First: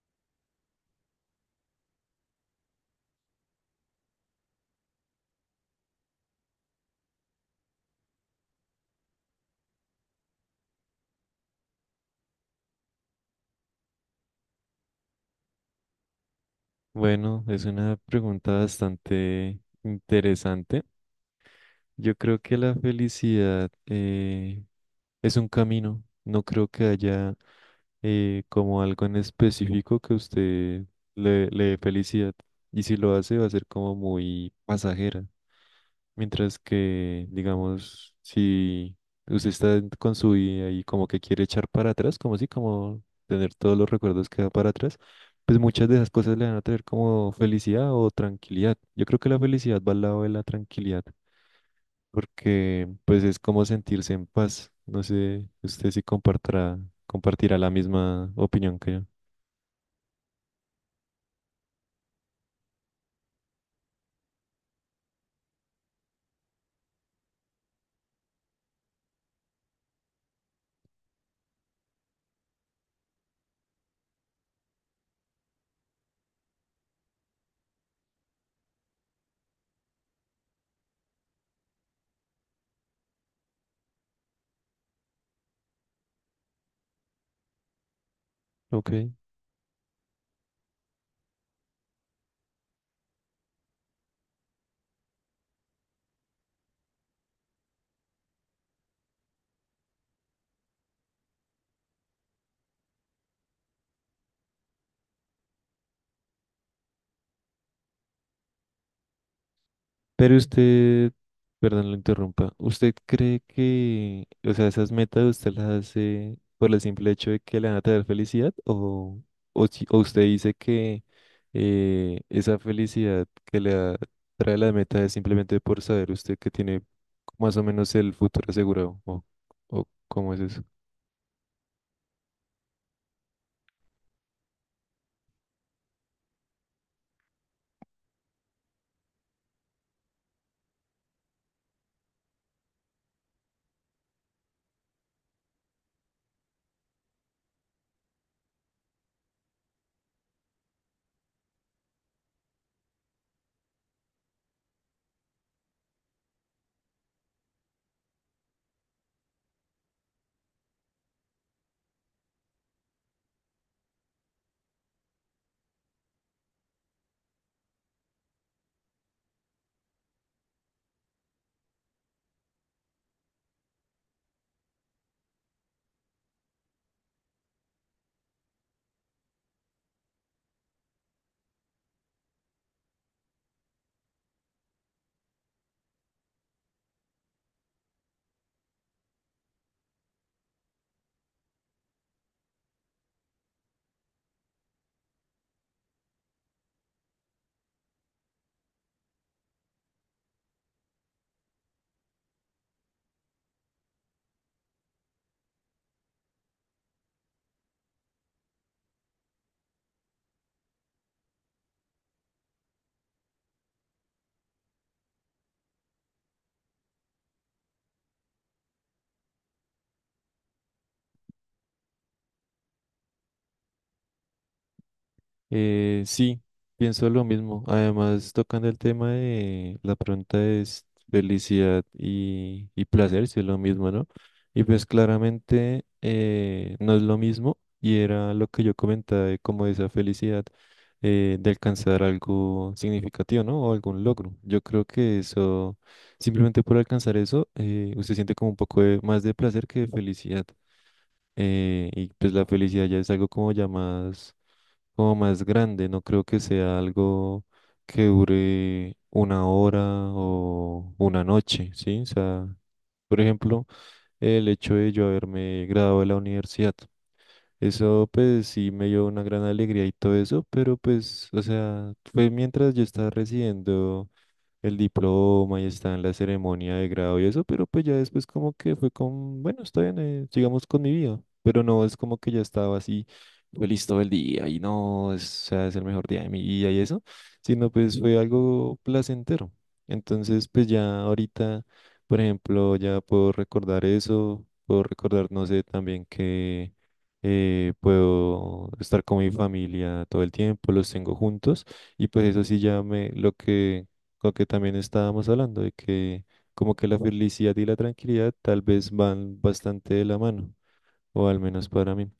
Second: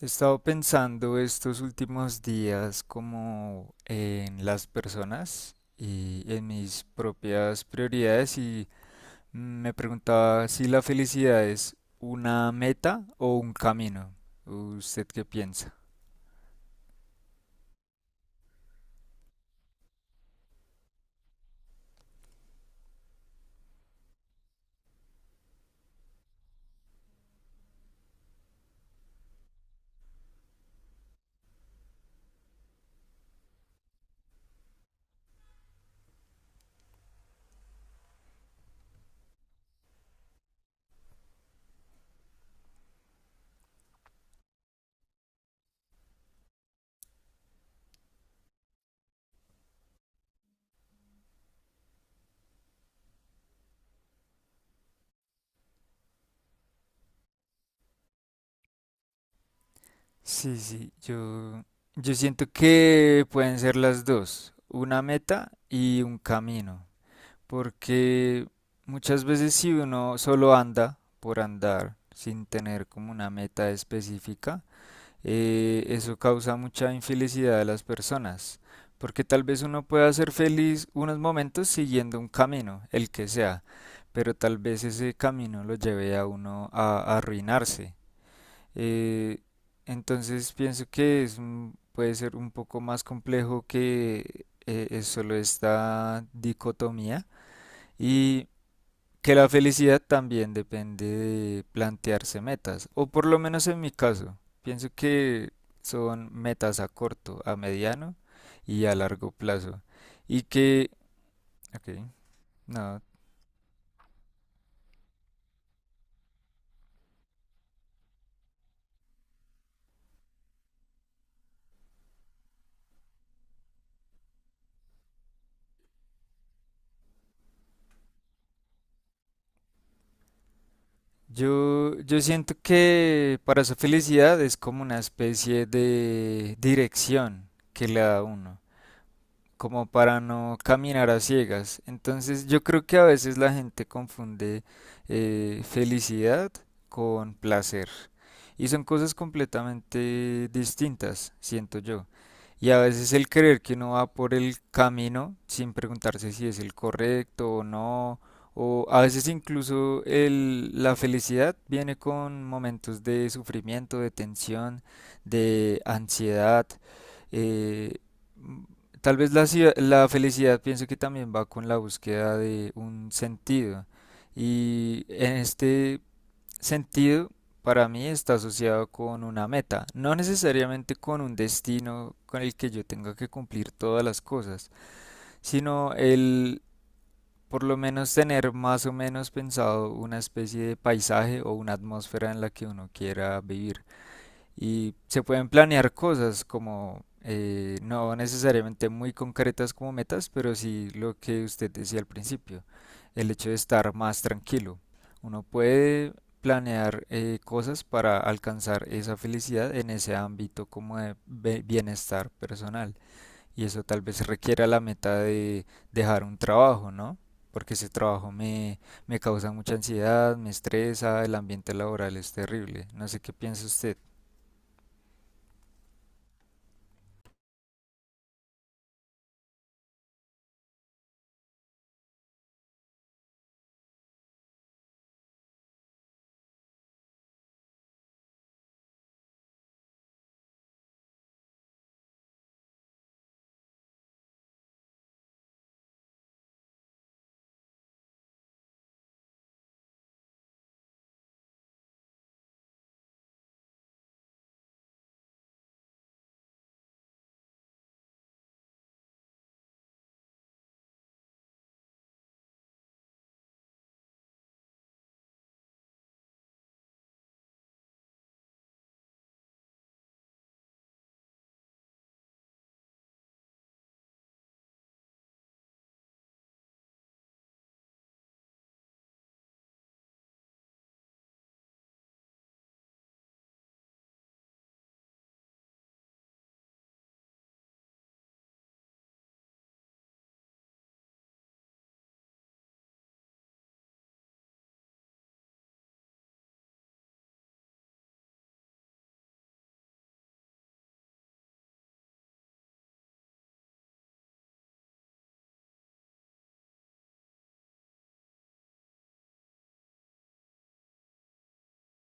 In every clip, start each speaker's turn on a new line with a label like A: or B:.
A: He estado pensando estos últimos días como en las personas y en mis propias prioridades y me preguntaba si la felicidad es una meta o un camino. ¿Usted qué piensa?
B: Bueno, es una pregunta bastante interesante. Yo creo que la felicidad es un camino. No creo que haya como algo en específico que usted le dé felicidad. Y si lo hace, va a ser como muy pasajera. Mientras que, digamos, si usted con su vida y como que quiere echar para atrás, como si, como tener todos los recuerdos que da para atrás, pues muchas de esas cosas le van a traer como felicidad o tranquilidad. Yo creo que la felicidad va al lado de la tranquilidad, porque pues es como sentirse en paz. No sé, usted si compartirá la misma opinión que yo.
A: Sí, sí, yo siento que pueden ser las dos, una meta y un camino, porque muchas veces si uno solo anda por andar sin tener como una meta específica, eso causa mucha infelicidad a las personas, porque tal vez uno pueda ser feliz unos momentos siguiendo un camino, el que sea, pero tal vez ese camino lo lleve a uno a arruinarse.
B: Ok.
A: Eh, entonces pienso que es, puede ser un poco más complejo que es solo esta dicotomía. Y que la felicidad también depende de plantearse metas, o por lo menos en mi caso, pienso que son metas a corto, a mediano y a largo plazo.
B: Pero
A: Y que,
B: usted,
A: ok,
B: perdón, lo interrumpa, ¿usted
A: no,
B: cree que, o sea, esas metas usted las hace por el simple hecho de que le van a traer felicidad? O, o usted dice que esa felicidad que trae la meta es simplemente por saber usted que tiene más o menos el futuro asegurado? O cómo es eso?
A: yo siento que para su felicidad es como una especie de dirección que le da a uno, como para no caminar a ciegas. Entonces yo creo que a veces la gente confunde felicidad con placer. Y son cosas completamente distintas, siento yo. Y a veces el creer que uno va por el camino sin preguntarse si es el correcto o no, o a veces incluso la felicidad viene con momentos de sufrimiento, de tensión, de ansiedad. Eh, Tal vez la felicidad pienso que también va con la búsqueda de un sentido. Y en este sentido, para mí está asociado con una meta, no necesariamente con un destino con el que yo tenga que cumplir todas las cosas, sino el por lo menos tener más o menos pensado una especie de paisaje o una atmósfera en la que uno quiera vivir. Y se pueden planear cosas como no necesariamente muy concretas como metas, pero sí lo que usted decía al principio, el hecho de estar más tranquilo. Uno puede planear cosas para alcanzar esa felicidad en ese ámbito como de bienestar personal. Y eso tal vez requiera la meta de dejar un trabajo, ¿no? Porque ese trabajo me causa mucha ansiedad, me estresa, el ambiente laboral es terrible. No sé qué piensa usted.
B: Sí, pienso lo mismo. Además, tocando el tema de la pregunta es felicidad y placer, si es lo mismo, ¿no? Y pues claramente no es lo mismo y era lo que yo comentaba de como esa felicidad de alcanzar algo significativo, ¿no? O algún logro. Yo creo que eso, simplemente por alcanzar eso, usted siente como un más de placer que de felicidad. Y pues la felicidad ya es algo como ya más como más grande. No creo que sea algo que dure una hora o una noche, ¿sí? O sea, por ejemplo, el hecho de yo haberme graduado de la universidad. Eso pues sí me dio una gran alegría y todo eso, pero pues, o sea, fue mientras yo estaba residiendo el diploma y está en la ceremonia de grado y eso, pero pues ya después como que fue con, bueno, está bien, sigamos con mi vida, pero no es como que ya estaba así feliz todo el día y no, es, o sea, es el mejor día de mi vida y eso, sino pues fue algo placentero. Entonces pues ya ahorita, por ejemplo, ya puedo recordar eso, puedo recordar, no sé, también que... puedo estar con mi familia todo el tiempo, los tengo juntos y pues eso sí ya me lo que también estábamos hablando de que como que la felicidad y la tranquilidad tal vez van bastante de la mano, o al menos para mí.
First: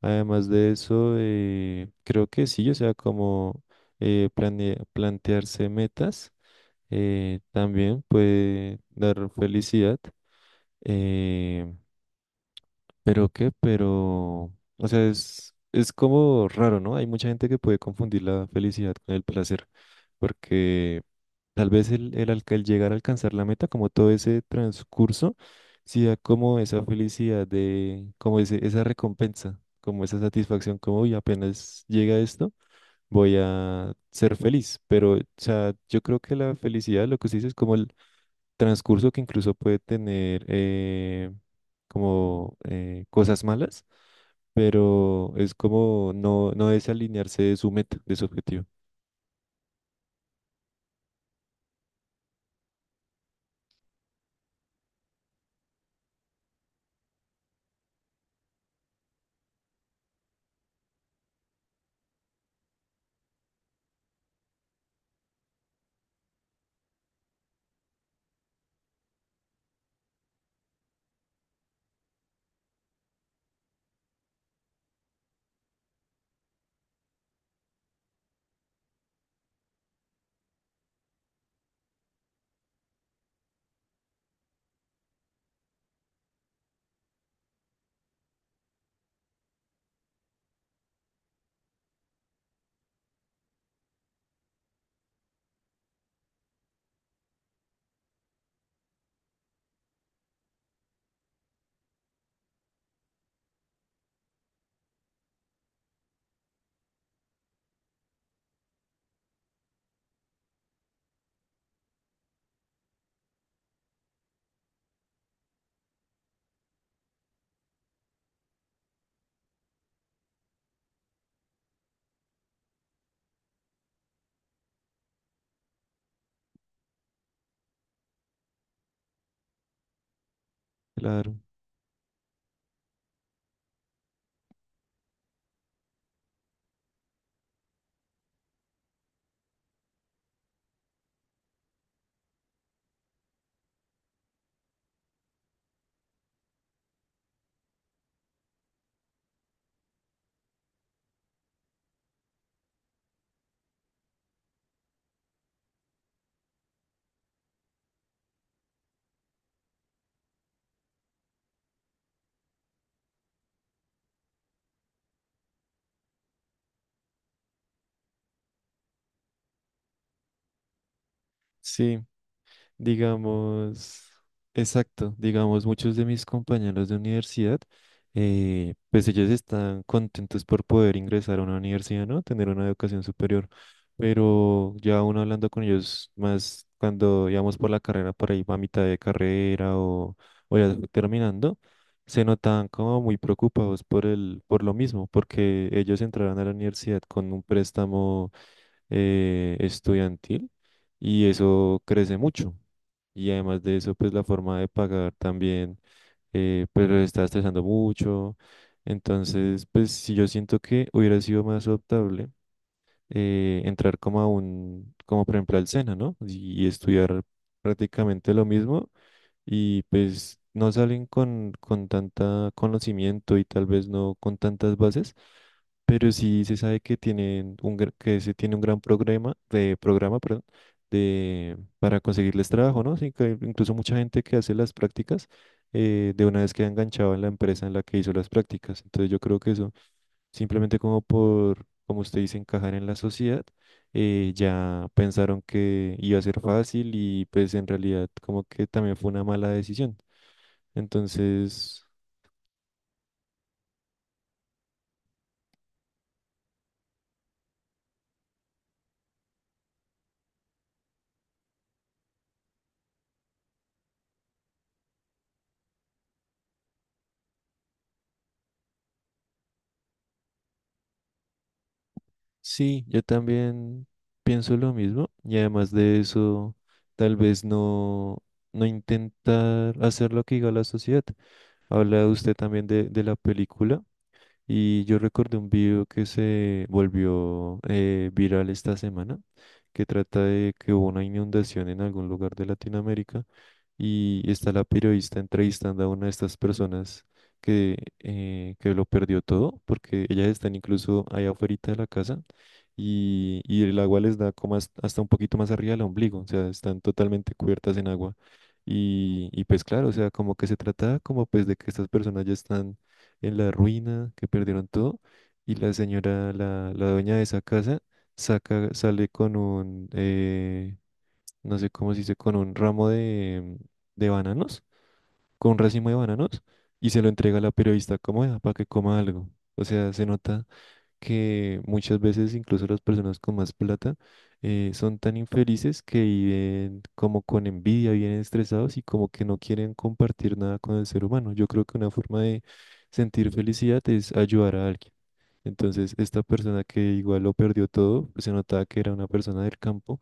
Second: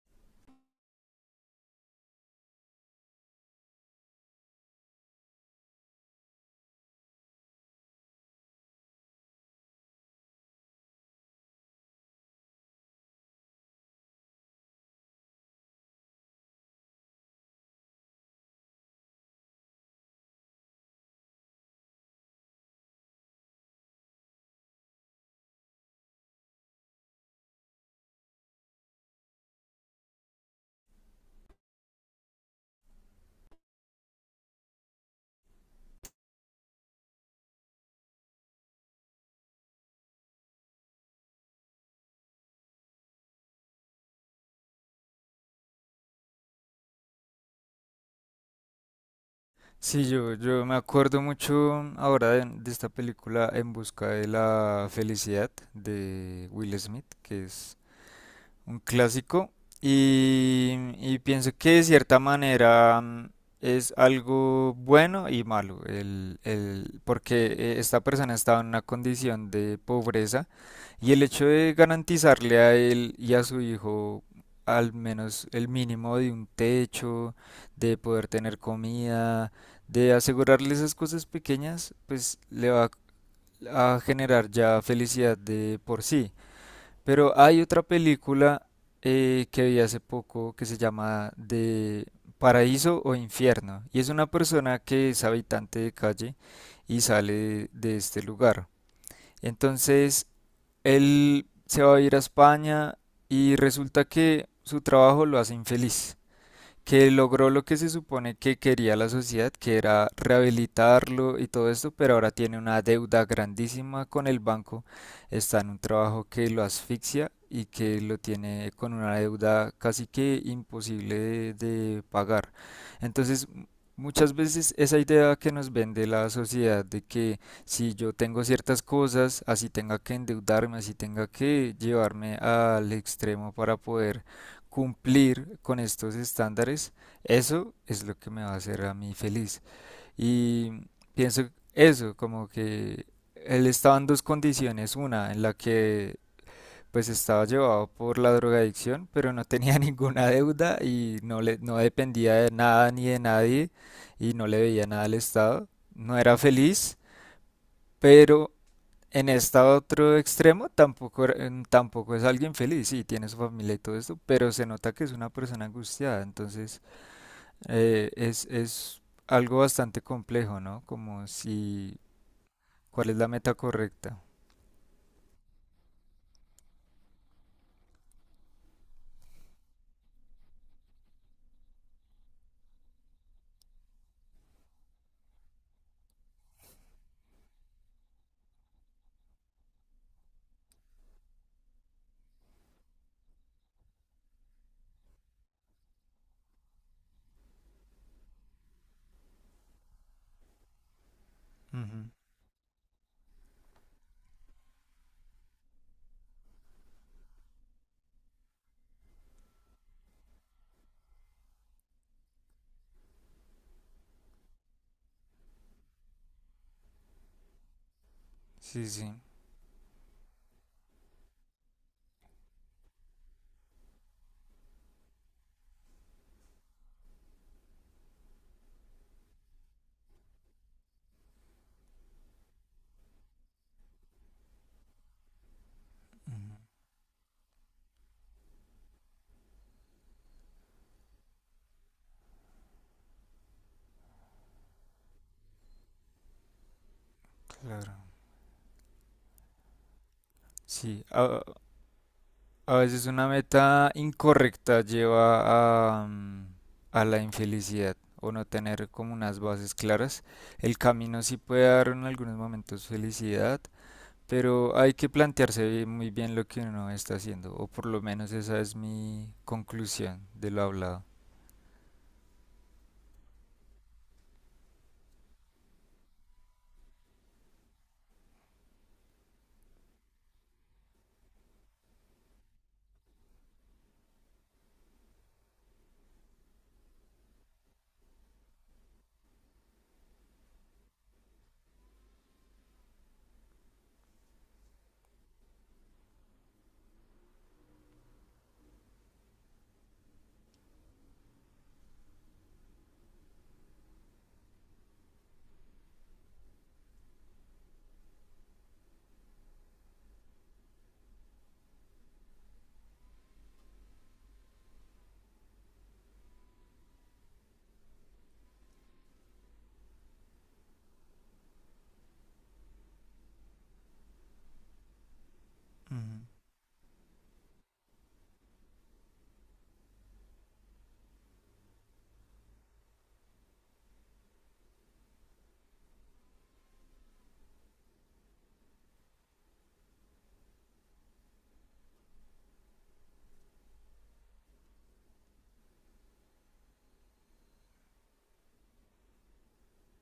B: Además de eso, creo que sí, o sea, como plantearse metas también puede dar felicidad. Eh, pero, o sea, es como raro, ¿no? Hay mucha gente que puede confundir la felicidad con el placer, porque tal vez el llegar a alcanzar la meta, como todo ese transcurso, sí da como esa felicidad de, como ese, esa recompensa, como esa satisfacción, como, uy, apenas llega esto, voy a ser feliz. Pero, o sea, yo creo que la felicidad, lo que se dice es como el transcurso que incluso puede tener como cosas malas, pero es como no, no desalinearse de su meta, de su objetivo.
A: Sí, yo me acuerdo mucho ahora de esta película En busca de la felicidad de Will Smith, que es un clásico, y, y pienso que de cierta manera mm, es algo bueno y malo, porque esta persona estaba en una condición de pobreza y el hecho de garantizarle a él y a su hijo al menos el mínimo de un techo, de poder tener comida, de asegurarle esas cosas pequeñas, pues le va a generar ya felicidad de por sí. Pero hay otra película que vi hace poco que se llama de Paraíso o Infierno y es una persona que es habitante de calle y sale de este lugar. Entonces, él se va a ir a España y resulta que su trabajo lo hace infeliz, que logró lo que se supone que quería la sociedad, que era rehabilitarlo y todo esto, pero ahora tiene una deuda grandísima con el banco, está en un trabajo que lo asfixia y que lo tiene con una deuda casi que imposible de pagar. Entonces, muchas veces esa idea que nos vende la sociedad de que si yo tengo ciertas cosas, así tenga que endeudarme, así tenga
B: Claro.
A: que llevarme al extremo para poder cumplir con estos estándares, eso es lo que me va a hacer a mí feliz. Y pienso eso, como que él estaba en dos condiciones, una en la que pues estaba llevado por la drogadicción, pero no tenía ninguna deuda y no no dependía de nada ni de nadie y no le veía nada al Estado. No era feliz, pero en este otro extremo tampoco, tampoco es alguien feliz, sí, tiene su familia y todo esto, pero se nota que es una persona angustiada, entonces es algo bastante complejo, ¿no? Como si,
B: Sí,
A: ¿cuál es la meta
B: digamos,
A: correcta?
B: exacto, digamos, muchos de mis compañeros de universidad, pues ellos están contentos por poder ingresar a una universidad, ¿no? Tener una educación superior, pero ya uno hablando con ellos más cuando íbamos por la carrera, por ahí a mitad de carrera o ya terminando, se notaban como muy preocupados por el, por lo mismo, porque ellos entraron a la universidad con un préstamo estudiantil y eso
A: Ujú.
B: crece mucho. Y además de eso, pues la forma de pagar también, pues los está estresando mucho. Entonces, pues si yo siento que hubiera sido más adoptable entrar como a un, como por ejemplo al SENA, ¿no? Y estudiar prácticamente lo
A: Sí,
B: mismo
A: sí,
B: y pues no salen con tanta conocimiento y tal vez no con tantas bases, pero sí se sabe que tienen un, que se tiene un gran programa, perdón, de, para conseguirles trabajo, ¿no? Sí, que incluso mucha gente que hace las prácticas, de una vez
A: ujú,
B: queda enganchado en la empresa en la que hizo las prácticas. Entonces yo creo que eso simplemente como por, como usted dice, encajar en la sociedad, ya pensaron que iba a ser fácil y pues en
A: claro.
B: realidad como que también fue una mala decisión.
A: Sí,
B: Entonces,
A: a veces una meta incorrecta lleva a, mm, a la infelicidad o no tener como unas bases claras. El camino sí puede dar en algunos momentos felicidad. Pero hay que plantearse muy bien lo que uno está haciendo, o por lo menos esa es mi conclusión de lo hablado.
B: sí, yo también pienso lo mismo y además de eso, tal vez no, no intentar hacer lo que diga la sociedad. Habla usted también de la película. Y yo recordé un video que se volvió viral esta semana, que trata de que hubo una inundación en algún lugar de Latinoamérica y está la periodista entrevistando a una de estas personas que lo perdió todo, porque ellas están incluso allá afuera de la casa y el agua les da como hasta hasta un poquito más arriba del ombligo, o sea, están totalmente cubiertas en agua. Y pues claro, o sea, como que se trata como pues de que estas personas ya están en la ruina, que perdieron todo. Y la señora, la dueña de esa casa, sale con un, no sé cómo se dice, con un ramo de bananos, con un racimo de
A: Ujú.
B: bananos, y se lo entrega a la periodista como para que coma algo. O sea, se nota que muchas veces incluso las personas con más plata son tan infelices que viven como con envidia, vienen estresados y como que no quieren compartir nada con el ser humano. Yo creo que una forma de sentir felicidad es ayudar a alguien. Entonces, esta persona que igual lo perdió todo, pues se notaba que era una persona del campo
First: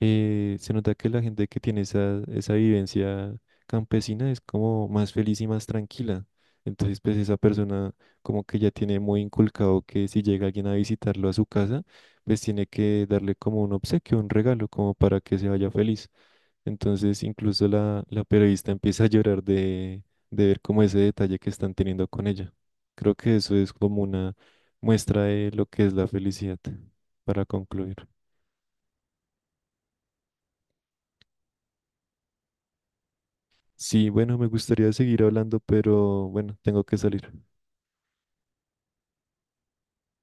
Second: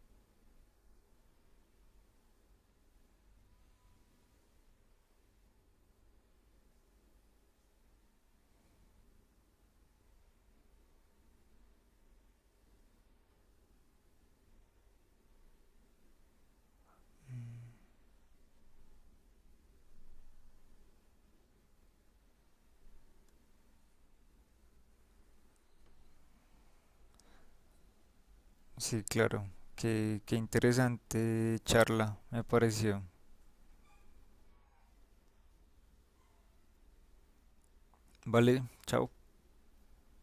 B: se nota que la gente que tiene esa, esa vivencia campesina es como más feliz y más tranquila. Entonces, pues esa persona como que ya tiene muy inculcado que si llega alguien a visitarlo a su casa, pues tiene que darle como un obsequio, un regalo, como para que se vaya feliz. Entonces, incluso la periodista empieza a llorar de ver como ese detalle que están teniendo con ella. Creo que eso es como una muestra de lo que es la felicidad, para concluir.
A: Sí, claro. Qué interesante charla, me pareció.
B: Sí, bueno, me gustaría seguir hablando, pero bueno, tengo que salir.
A: Vale, chao.